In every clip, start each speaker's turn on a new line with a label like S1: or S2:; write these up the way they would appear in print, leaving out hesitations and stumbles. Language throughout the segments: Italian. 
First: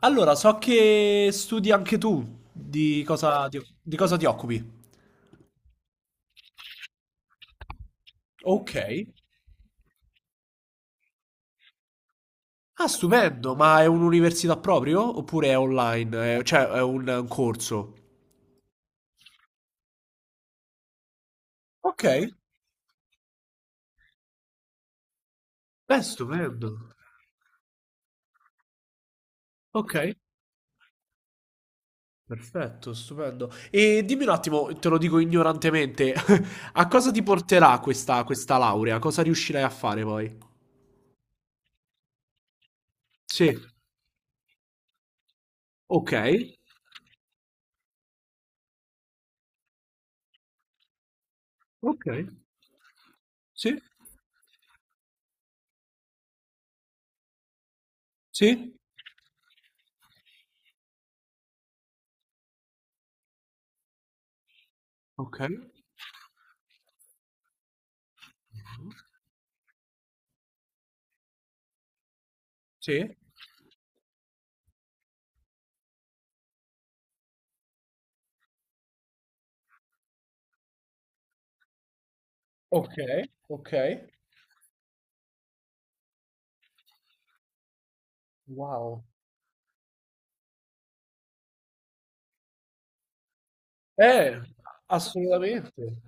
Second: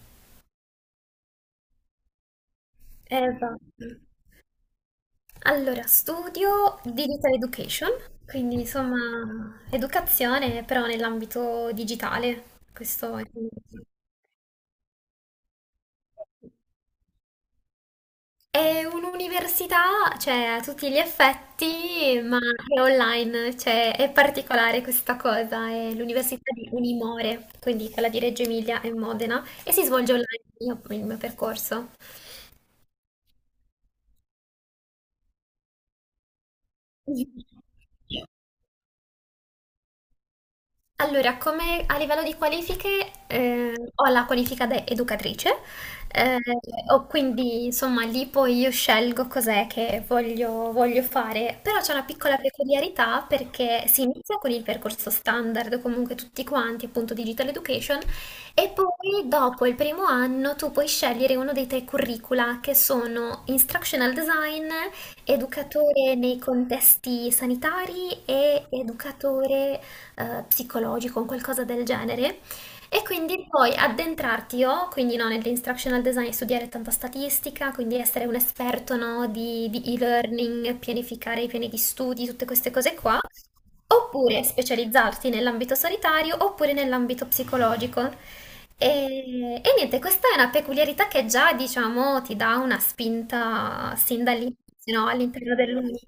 S1: Allora, so che studi anche tu. Di cosa
S2: Va.
S1: ti, di cosa ti occupi?
S2: Allora, studio Digital Education, quindi
S1: Ok.
S2: insomma educazione però nell'ambito digitale.
S1: Ah,
S2: Questo è...
S1: stupendo, ma è un'università proprio? Oppure è online? È un corso?
S2: È un'università, cioè a tutti gli
S1: Ok.
S2: effetti, ma è online, cioè è particolare questa cosa, è
S1: Beh,
S2: l'università di
S1: stupendo.
S2: Unimore, quindi quella di Reggio Emilia e Modena, e si
S1: Ok.
S2: svolge online il mio percorso.
S1: Perfetto, stupendo. E dimmi un attimo, te lo dico ignorantemente, a cosa ti porterà questa, questa laurea? Cosa riuscirai a fare poi?
S2: Allora, come a livello di qualifiche,
S1: Sì.
S2: ho la qualifica da educatrice,
S1: Ok.
S2: eh, ho quindi insomma lì poi io scelgo cos'è che voglio, voglio fare, però c'è una
S1: Ok.
S2: piccola peculiarità
S1: Sì.
S2: perché si inizia con il percorso standard, comunque tutti quanti, appunto Digital Education, e
S1: Sì.
S2: poi dopo il 1º anno tu puoi scegliere uno dei tre curricula che sono Instructional Design,
S1: Ok.
S2: educatore nei contesti sanitari e educatore psicologico, un qualcosa del genere. E
S1: Sì.
S2: quindi poi addentrarti io, quindi no, nell'instructional design, studiare tanta statistica, quindi essere un esperto no, di e-learning, pianificare i piani di studi, tutte queste
S1: Ok.
S2: cose qua,
S1: Ok.
S2: oppure specializzarti nell'ambito sanitario oppure nell'ambito psicologico. E,
S1: Wow.
S2: e niente, questa è una peculiarità che già, diciamo, ti dà una spinta sin
S1: Eh,
S2: dall'inizio, no, all'interno
S1: assolutamente.
S2: dell'Uni.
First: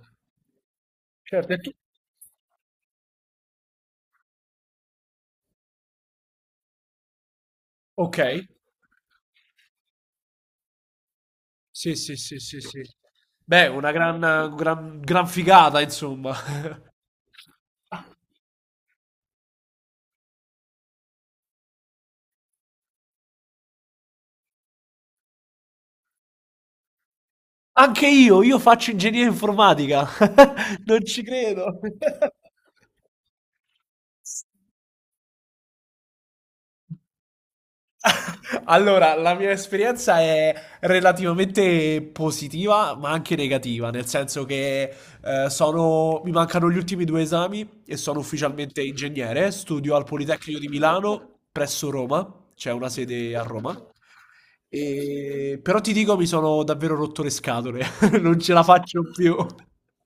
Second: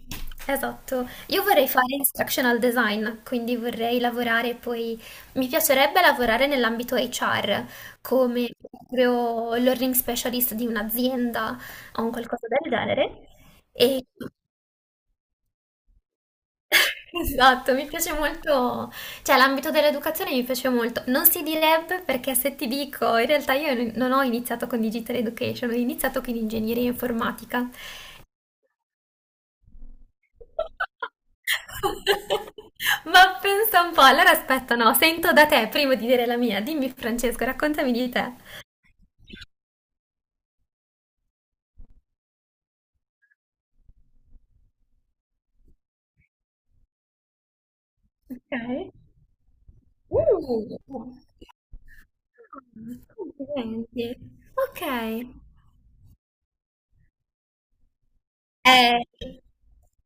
S2: Esatto. Io
S1: Certo, e
S2: vorrei
S1: tu?
S2: fare instructional design, quindi vorrei lavorare poi, mi piacerebbe lavorare nell'ambito HR
S1: Ok.
S2: come proprio learning specialist di un'azienda
S1: Sì,
S2: o un
S1: sì, sì,
S2: qualcosa
S1: sì,
S2: del
S1: sì.
S2: genere.
S1: Beh, una
S2: E...
S1: gran, gran, gran figata, insomma.
S2: Esatto, mi piace molto, cioè l'ambito dell'educazione mi piace molto. Non si direbbe perché se ti dico, in realtà io non ho iniziato con Digital Education, ho iniziato con ingegneria informatica.
S1: Anche io faccio ingegneria informatica. Non ci credo.
S2: Ma pensa un po', allora aspetta, no, sento da te prima di dire la mia. Dimmi, Francesco, raccontami di te.
S1: Allora, la mia esperienza è relativamente positiva, ma anche negativa, nel senso che mi mancano gli ultimi due esami e sono ufficialmente ingegnere. Studio al Politecnico di
S2: Ok.
S1: Milano presso Roma, c'è una sede a Roma.
S2: Complimenti. Ok.
S1: Però ti dico, mi sono davvero rotto le scatole, non ce la
S2: Eh,
S1: faccio più.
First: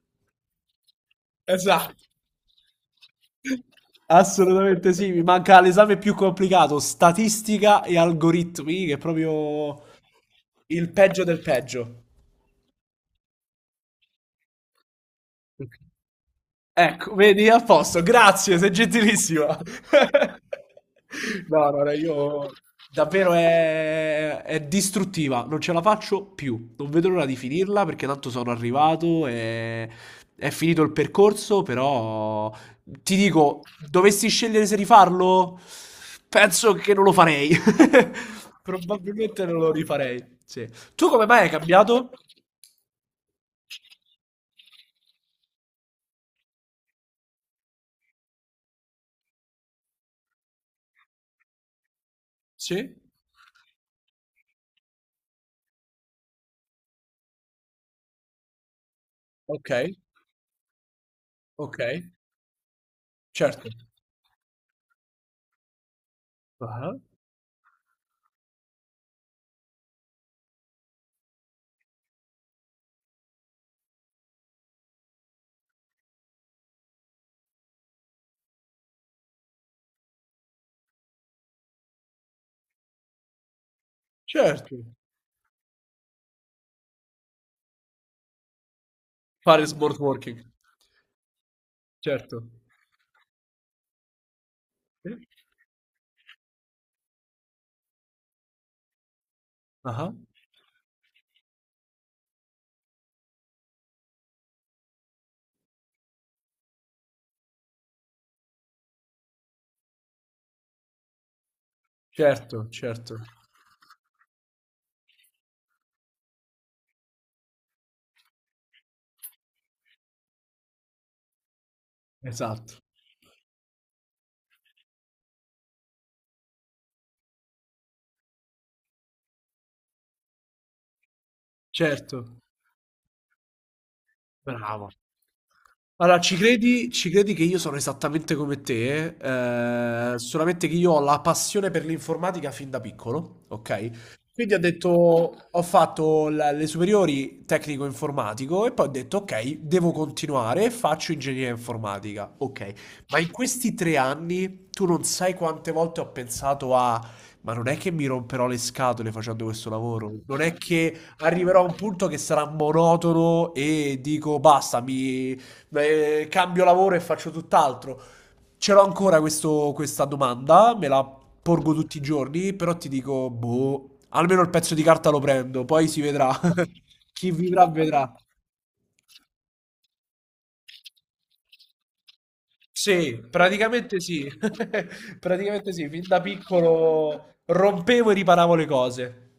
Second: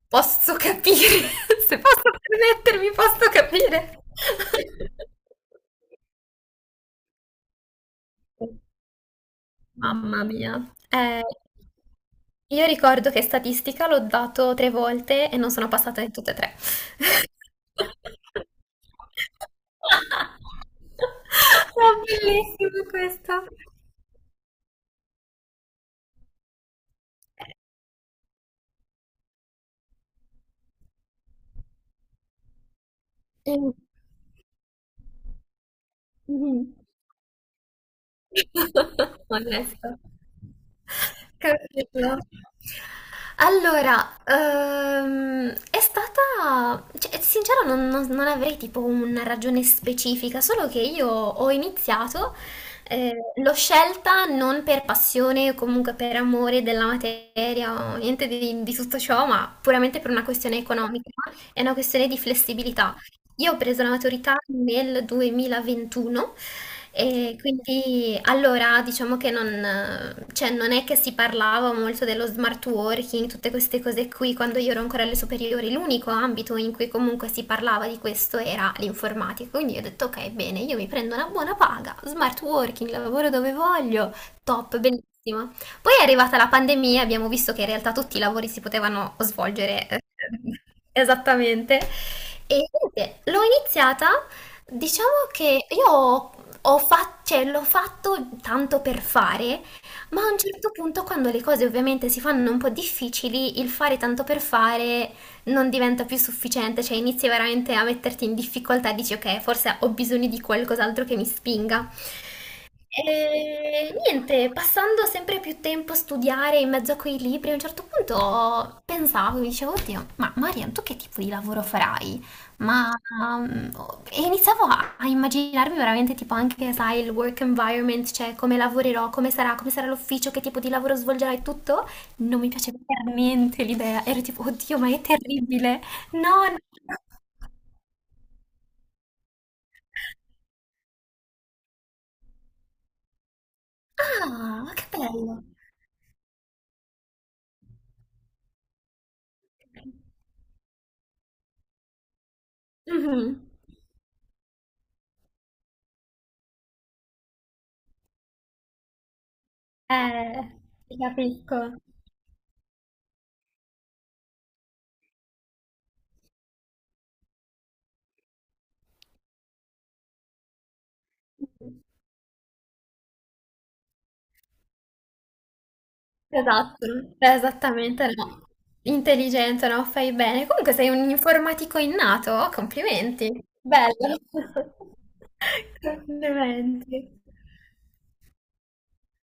S2: Posso capire, se posso
S1: Esatto.
S2: permettermi, posso capire.
S1: Assolutamente sì, mi manca l'esame più complicato, statistica e algoritmi, che è proprio
S2: Mamma mia.
S1: il peggio
S2: Eh,
S1: del peggio.
S2: io ricordo che statistica l'ho dato 3 volte e non sono passata in tutte e tre.
S1: Ecco, vedi, a posto, grazie, sei gentilissima. No, no, no,
S2: È
S1: io
S2: bellissima
S1: davvero
S2: questa.
S1: è distruttiva, non ce la faccio più. Non vedo l'ora di finirla perché tanto sono arrivato e è finito il percorso, però ti
S2: Eh,
S1: dico,
S2: mm,
S1: dovessi scegliere se rifarlo, penso
S2: mhm.
S1: che non lo farei. Probabilmente non lo
S2: Onesto.
S1: rifarei. Sì. Tu come mai hai
S2: Capito.
S1: cambiato?
S2: Allora, è stata, cioè, sincero, non avrei tipo una ragione specifica, solo che io ho iniziato,
S1: Sì.
S2: l'ho scelta non per passione o comunque per amore della materia o niente di tutto ciò, ma
S1: Ok,
S2: puramente per una questione economica, è una
S1: ok,
S2: questione di flessibilità. Io ho
S1: certo.
S2: preso la maturità nel 2021
S1: Ah.
S2: e quindi allora diciamo che non, cioè, non è che si parlava molto dello smart working, tutte queste cose qui, quando io ero ancora alle superiori, l'unico ambito in cui comunque si parlava di questo era l'informatica. Quindi io ho detto ok, bene, io mi prendo una buona paga, smart working, lavoro dove voglio,
S1: Certo,
S2: top, bellissimo. Poi è arrivata la pandemia, abbiamo visto che in realtà tutti i lavori si potevano
S1: fare
S2: svolgere
S1: smart working,
S2: esattamente.
S1: certo.
S2: E niente, l'ho iniziata.
S1: Sì.
S2: Diciamo che cioè, l'ho fatto tanto per fare,
S1: Ah-ah.
S2: ma a un certo punto, quando le cose ovviamente si fanno un po' difficili, il fare tanto per fare non diventa più sufficiente, cioè inizi veramente a metterti in difficoltà, dici ok, forse ho bisogno di qualcos'altro che mi spinga.
S1: Certo, certo.
S2: E niente, passando sempre più tempo a studiare in mezzo a quei libri, a un certo punto pensavo, mi dicevo, oddio, ma Marian, tu che tipo di lavoro farai?
S1: Esatto.
S2: Ma mm, e iniziavo a immaginarmi veramente tipo anche, sai, il work environment, cioè come lavorerò, come sarà l'ufficio, che tipo di lavoro svolgerai, tutto. Non
S1: Certo.
S2: mi piaceva per niente l'idea. Ero tipo, oddio,
S1: Bravo.
S2: ma è terribile.
S1: Allora, ci
S2: No, no.
S1: credi ci credi che io sono esattamente come te, solamente che io ho la passione per l'informatica fin da piccolo, okay, quindi ho
S2: Ah, che
S1: detto
S2: bello.
S1: ho fatto la le superiori tecnico informatico e poi ho detto: "Okay, devo continuare e faccio ingegneria informatica." Okay, ma in
S2: Mhm.
S1: questi 3 anni tu non sai quante volte ho pensato a: "Ma non è che mi romperò le scatole facendo questo lavoro? Non è
S2: Eh, ti
S1: che arriverò a un
S2: capisco.
S1: punto che sarà monotono e dico: 'Basta, mi cambio lavoro e faccio tutt'altro. Ce l'ho ancora questa domanda, me la porgo tutti i giorni, però ti dico, boh, almeno il pezzo di carta lo prendo, poi si vedrà.
S2: Esatto,
S1: Chi vivrà
S2: esattamente
S1: vedrà.
S2: no. Intelligente, no? Fai bene. Comunque sei un informatico innato,
S1: Sì,
S2: complimenti.
S1: praticamente
S2: Bello.
S1: sì. Praticamente sì, fin da
S2: Complimenti.
S1: piccolo rompevo e riparavo le cose.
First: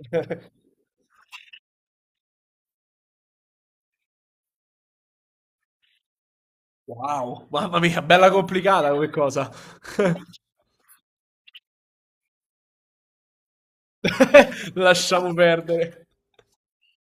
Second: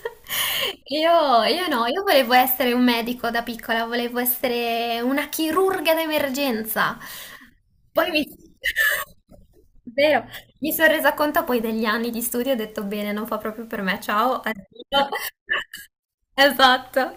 S2: Io no, io volevo essere un medico da piccola, volevo essere una chirurga d'emergenza.
S1: Wow, mamma mia,
S2: Poi mi...
S1: bella complicata come cosa.
S2: Vero, mi sono resa conto poi degli anni di studio e ho detto bene, non fa proprio per me, ciao, addio.
S1: Lasciamo perdere.
S2: Esatto.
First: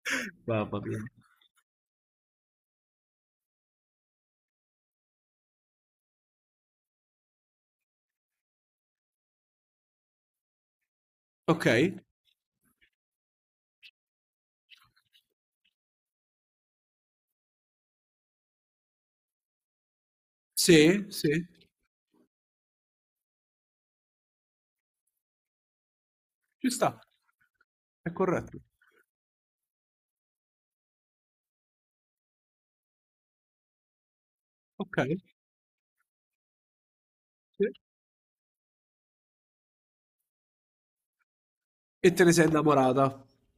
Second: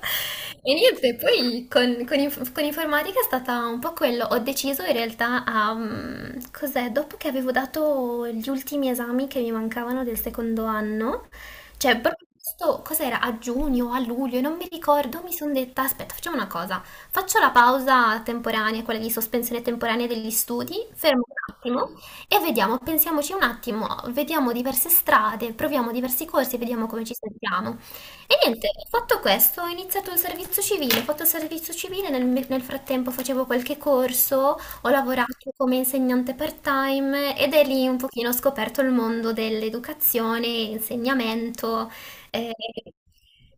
S2: E
S1: Mamma mia.
S2: niente, poi con informatica è stata un po' quello. Ho deciso in realtà a... cos'è? Dopo che avevo dato gli ultimi esami che mi mancavano del 2º anno,
S1: Ok.
S2: cioè, proprio questo, cos'era? A giugno, o a luglio, non mi ricordo, mi sono detta, aspetta, facciamo una cosa, faccio la pausa temporanea, quella di sospensione temporanea degli studi,
S1: Sì,
S2: fermo
S1: sì,
S2: un attimo e vediamo, pensiamoci un attimo, vediamo diverse strade, proviamo diversi corsi,
S1: ci
S2: vediamo
S1: sta.
S2: come ci sentiamo.
S1: È
S2: E
S1: corretto.
S2: niente, ho fatto questo, ho iniziato il servizio civile, ho fatto il servizio civile, nel frattempo facevo qualche corso, ho
S1: Okay,
S2: lavorato come insegnante part-time ed è
S1: sì.
S2: lì un pochino ho scoperto il mondo dell'educazione, insegnamento,
S1: E te ne sei
S2: eh,
S1: innamorata.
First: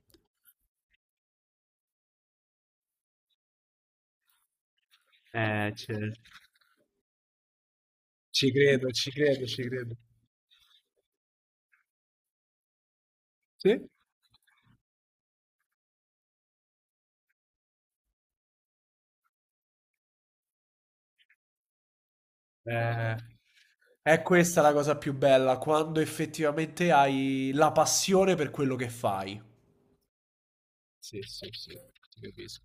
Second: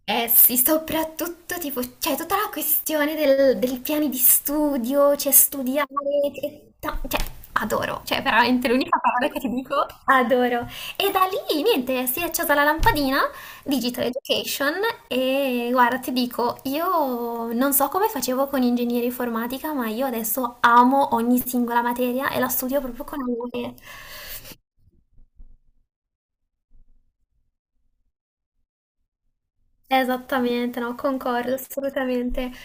S2: eh sì, soprattutto tipo, cioè tutta la questione del piani di studio, cioè studiare,
S1: Cer
S2: cioè adoro, cioè
S1: Ci
S2: veramente
S1: credo,
S2: l'unica
S1: ci
S2: parola che
S1: credo,
S2: ti
S1: ci
S2: dico,
S1: credo.
S2: adoro. E da lì niente, si è accesa la lampadina
S1: Sì.
S2: Digital Education e guarda, ti dico, io non so come facevo con ingegneria informatica, ma io adesso amo ogni singola materia e la studio proprio
S1: Eh,
S2: con amore.
S1: è questa la cosa più bella, quando effettivamente hai la passione per quello che fai.
S2: Esattamente, no,
S1: Sì, sì,
S2: concordo
S1: sì, ti
S2: assolutamente.
S1: capisco.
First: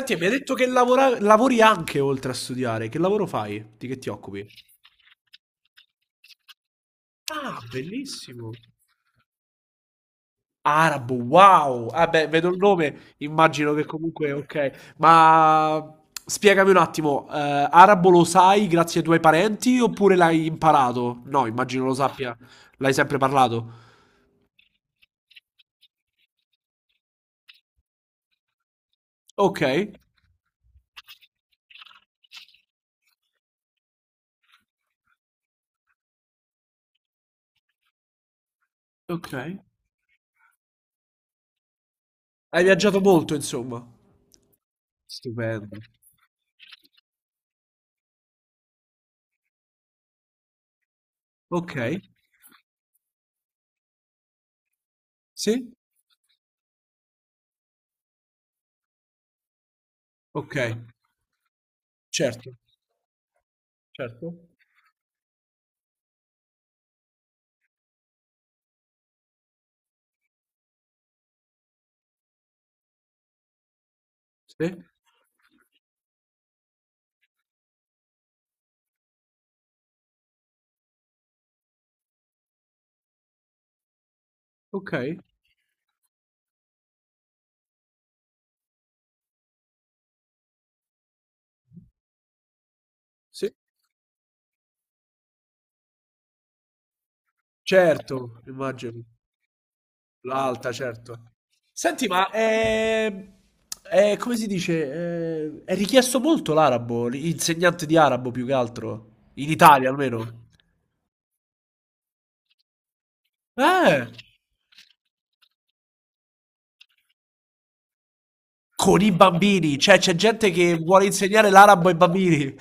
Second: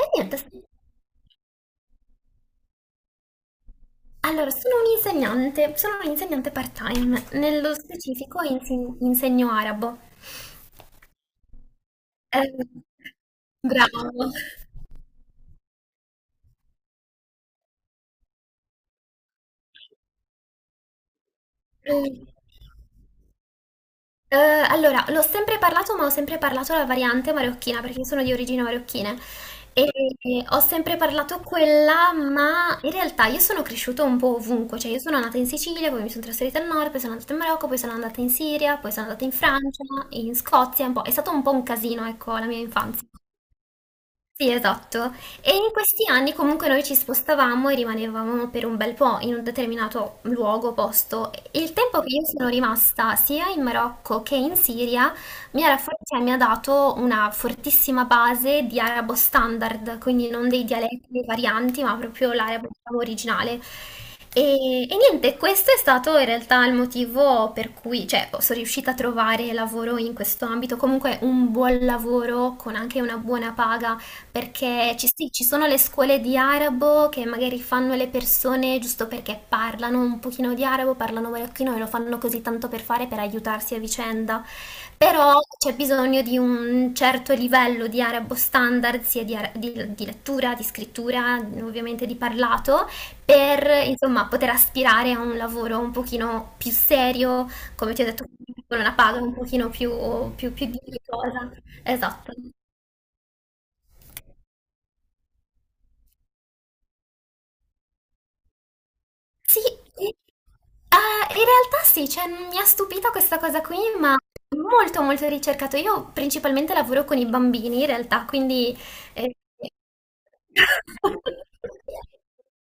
S2: E
S1: e mi hai
S2: niente,
S1: detto che lavora lavori anche oltre a studiare. Che lavoro fai? Di che ti occupi?
S2: allora, sono un'insegnante part-time,
S1: Ah,
S2: nello specifico
S1: bellissimo.
S2: insegno arabo.
S1: Arabo, wow! Ah beh,
S2: Eh,
S1: vedo il nome, immagino che comunque
S2: bravo.
S1: okay. Ma spiegami un attimo, arabo lo sai grazie ai tuoi parenti oppure l'hai imparato? No, immagino lo sappia. L'hai sempre parlato?
S2: Allora, l'ho sempre parlato, ma ho sempre parlato la variante marocchina perché io sono di origini marocchine e
S1: Okay,
S2: e ho sempre parlato quella, ma in realtà io sono cresciuta un po' ovunque, cioè io sono nata in Sicilia, poi mi sono trasferita al nord, poi sono andata in Marocco, poi sono andata in Siria, poi sono andata in
S1: okay.
S2: Francia, in Scozia, un po'. È stato un po' un casino, ecco, la mia
S1: Hai viaggiato
S2: infanzia.
S1: molto insomma.
S2: Sì, esatto. E in
S1: Stupendo.
S2: questi anni comunque noi ci spostavamo e rimanevamo per un bel po' in un determinato luogo, posto. Il tempo
S1: Okay.
S2: che io sono rimasta sia in Marocco che in Siria
S1: Sì?
S2: cioè, mi ha dato una fortissima base di arabo standard, quindi non dei
S1: Okay.
S2: dialetti, dei varianti, ma proprio
S1: Certo,
S2: l'arabo diciamo, originale.
S1: certo.
S2: E niente, questo è stato in realtà il motivo per cui, cioè, sono riuscita a trovare lavoro in questo ambito, comunque un buon lavoro con anche una buona paga.
S1: Sì.
S2: Perché ci, sì, ci sono le scuole di arabo che magari fanno le persone giusto perché parlano un pochino di arabo, parlano marocchino e lo fanno così tanto per fare, per aiutarsi a vicenda.
S1: Okay.
S2: Però c'è bisogno di un certo livello di arabo standard, sia di, di lettura, di scrittura, ovviamente di parlato,
S1: Sì.
S2: per insomma poter aspirare a un lavoro un pochino più serio, come ti ho detto,
S1: Certo,
S2: con una
S1: immagino.
S2: paga un pochino più
S1: L'alta, certo.
S2: dignitosa.
S1: Senti, ma
S2: Esatto.
S1: è- come si dice? È richiesto molto l'arabo, l'insegnante di arabo più che altro, in
S2: Sì,
S1: Italia
S2: sì.
S1: almeno.
S2: Ah, in realtà sì, cioè, mi ha stupito questa cosa qui,
S1: Eh,
S2: ma è molto molto ricercato. Io principalmente lavoro con i bambini in realtà, quindi...
S1: con i
S2: eh,
S1: bambini, cioè c'è gente che vuole insegnare l'arabo ai bambini.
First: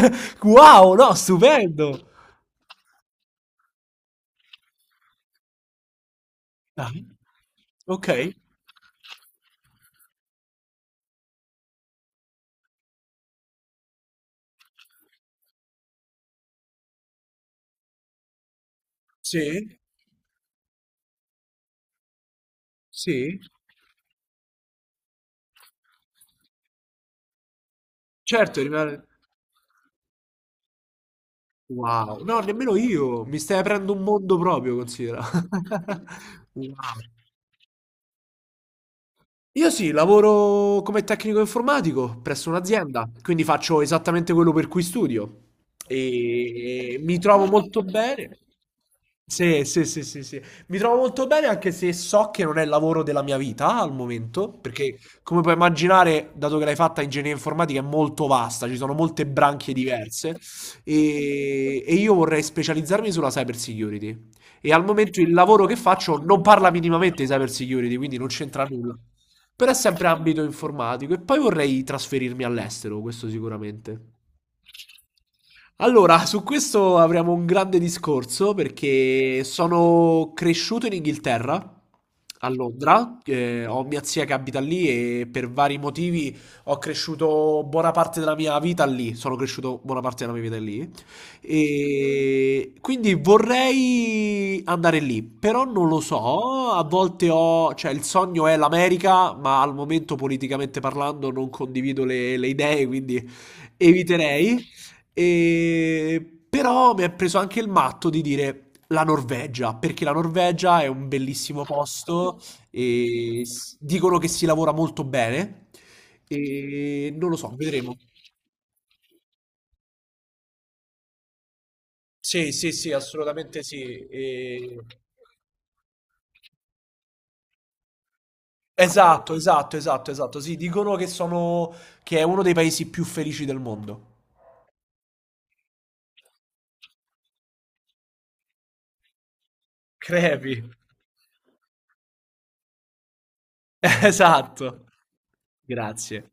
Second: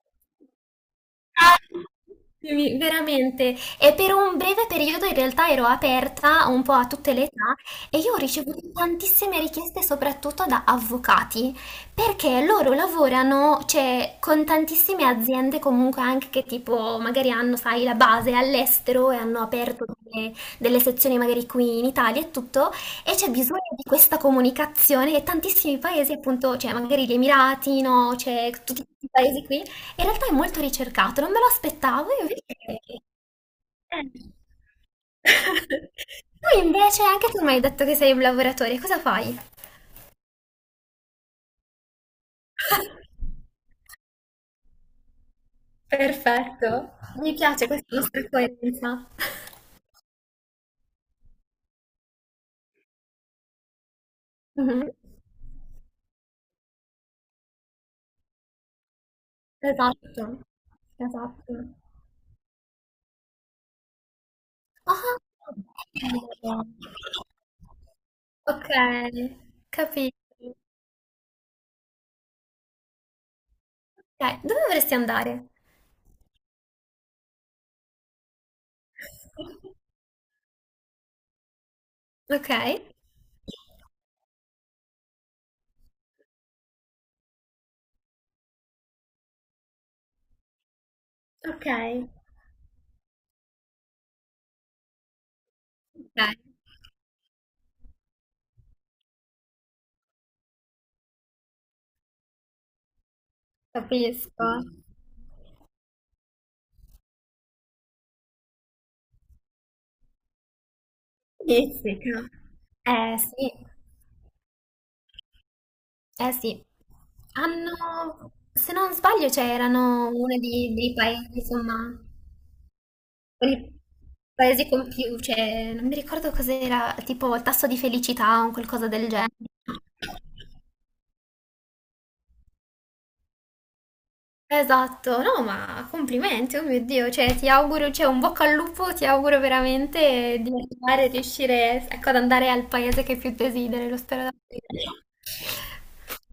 S1: Wow, no,
S2: Ah,
S1: stupendo.
S2: sì, veramente, e per un breve periodo in realtà ero aperta un po' a
S1: Ah,
S2: tutte le età e io ho
S1: ok,
S2: ricevuto tantissime richieste soprattutto da avvocati perché loro lavorano, cioè, con tantissime aziende comunque anche che tipo magari hanno, sai, la base all'estero e hanno
S1: sì,
S2: aperto delle, delle sezioni magari qui in Italia e tutto e c'è
S1: sì,
S2: bisogno di questa comunicazione e tantissimi paesi appunto, cioè magari gli Emirati, no, cioè
S1: certo,
S2: tutti
S1: rimane...
S2: questi paesi qui in realtà è molto ricercato, non me lo aspettavo,
S1: Wow,
S2: io
S1: no, nemmeno
S2: perché...
S1: io, mi stai aprendo un
S2: Eh.
S1: mondo proprio, considera.
S2: Tu
S1: Wow.
S2: invece, anche tu mi hai detto che sei un lavoratore, cosa fai?
S1: Io sì, lavoro come tecnico informatico presso un'azienda, quindi faccio esattamente quello per cui studio
S2: Perfetto,
S1: e mi
S2: mi
S1: trovo
S2: piace
S1: molto
S2: questa nostra
S1: bene.
S2: coerenza.
S1: Sì, sì, sì, sì, sì. Mi trovo molto bene anche se so che non è il lavoro della mia vita al momento,
S2: Mhm.
S1: perché come puoi immaginare, dato che l'hai fatta ingegneria informatica è molto vasta, ci sono molte branche
S2: Esatto,
S1: diverse
S2: esatto.
S1: e io vorrei specializzarmi sulla cyber security. E al
S2: Ah,
S1: momento il lavoro che faccio non
S2: ok.
S1: parla minimamente di cyber security, quindi non c'entra
S2: Ok,
S1: nulla. Però è sempre
S2: capito.
S1: ambito informatico. E poi vorrei trasferirmi all'estero, questo sicuramente.
S2: Ok, dove vorresti andare?
S1: Allora, su questo avremo un grande discorso perché sono cresciuto in Inghilterra, a
S2: Ok,
S1: Londra, ho mia zia che abita lì e per vari motivi ho cresciuto buona parte della mia vita lì, sono cresciuto buona parte della mia vita lì
S2: ok,
S1: e quindi vorrei andare lì, però non lo
S2: ok,
S1: so, a volte ho, cioè il sogno è l'America, ma al momento politicamente parlando non condivido le idee, quindi
S2: capisco.
S1: eviterei. E... Però mi è preso anche il matto di dire la Norvegia, perché la Norvegia è un bellissimo
S2: Sì, sì.
S1: posto
S2: Eh
S1: e
S2: sì,
S1: dicono che si lavora molto bene.
S2: eh sì,
S1: E non lo so, vedremo.
S2: hanno, se non sbaglio, c'erano dei paesi, insomma,
S1: Sì, sì, sì, assolutamente
S2: quelli
S1: sì.
S2: paesi
S1: E-
S2: con più, cioè, non mi ricordo cos'era, tipo il tasso di felicità o qualcosa del
S1: Esatto,
S2: genere.
S1: esatto, esatto, esatto. Sì, dicono che sono che è uno dei paesi più felici del mondo.
S2: Esatto, no, ma complimenti, oh mio Dio, cioè, ti auguro, cioè, un bocca al lupo, ti auguro veramente di
S1: Crepi.
S2: arrivare, riuscire, ecco, ad andare al paese che più desideri, lo spero
S1: Esatto.
S2: davvero.
S1: Grazie.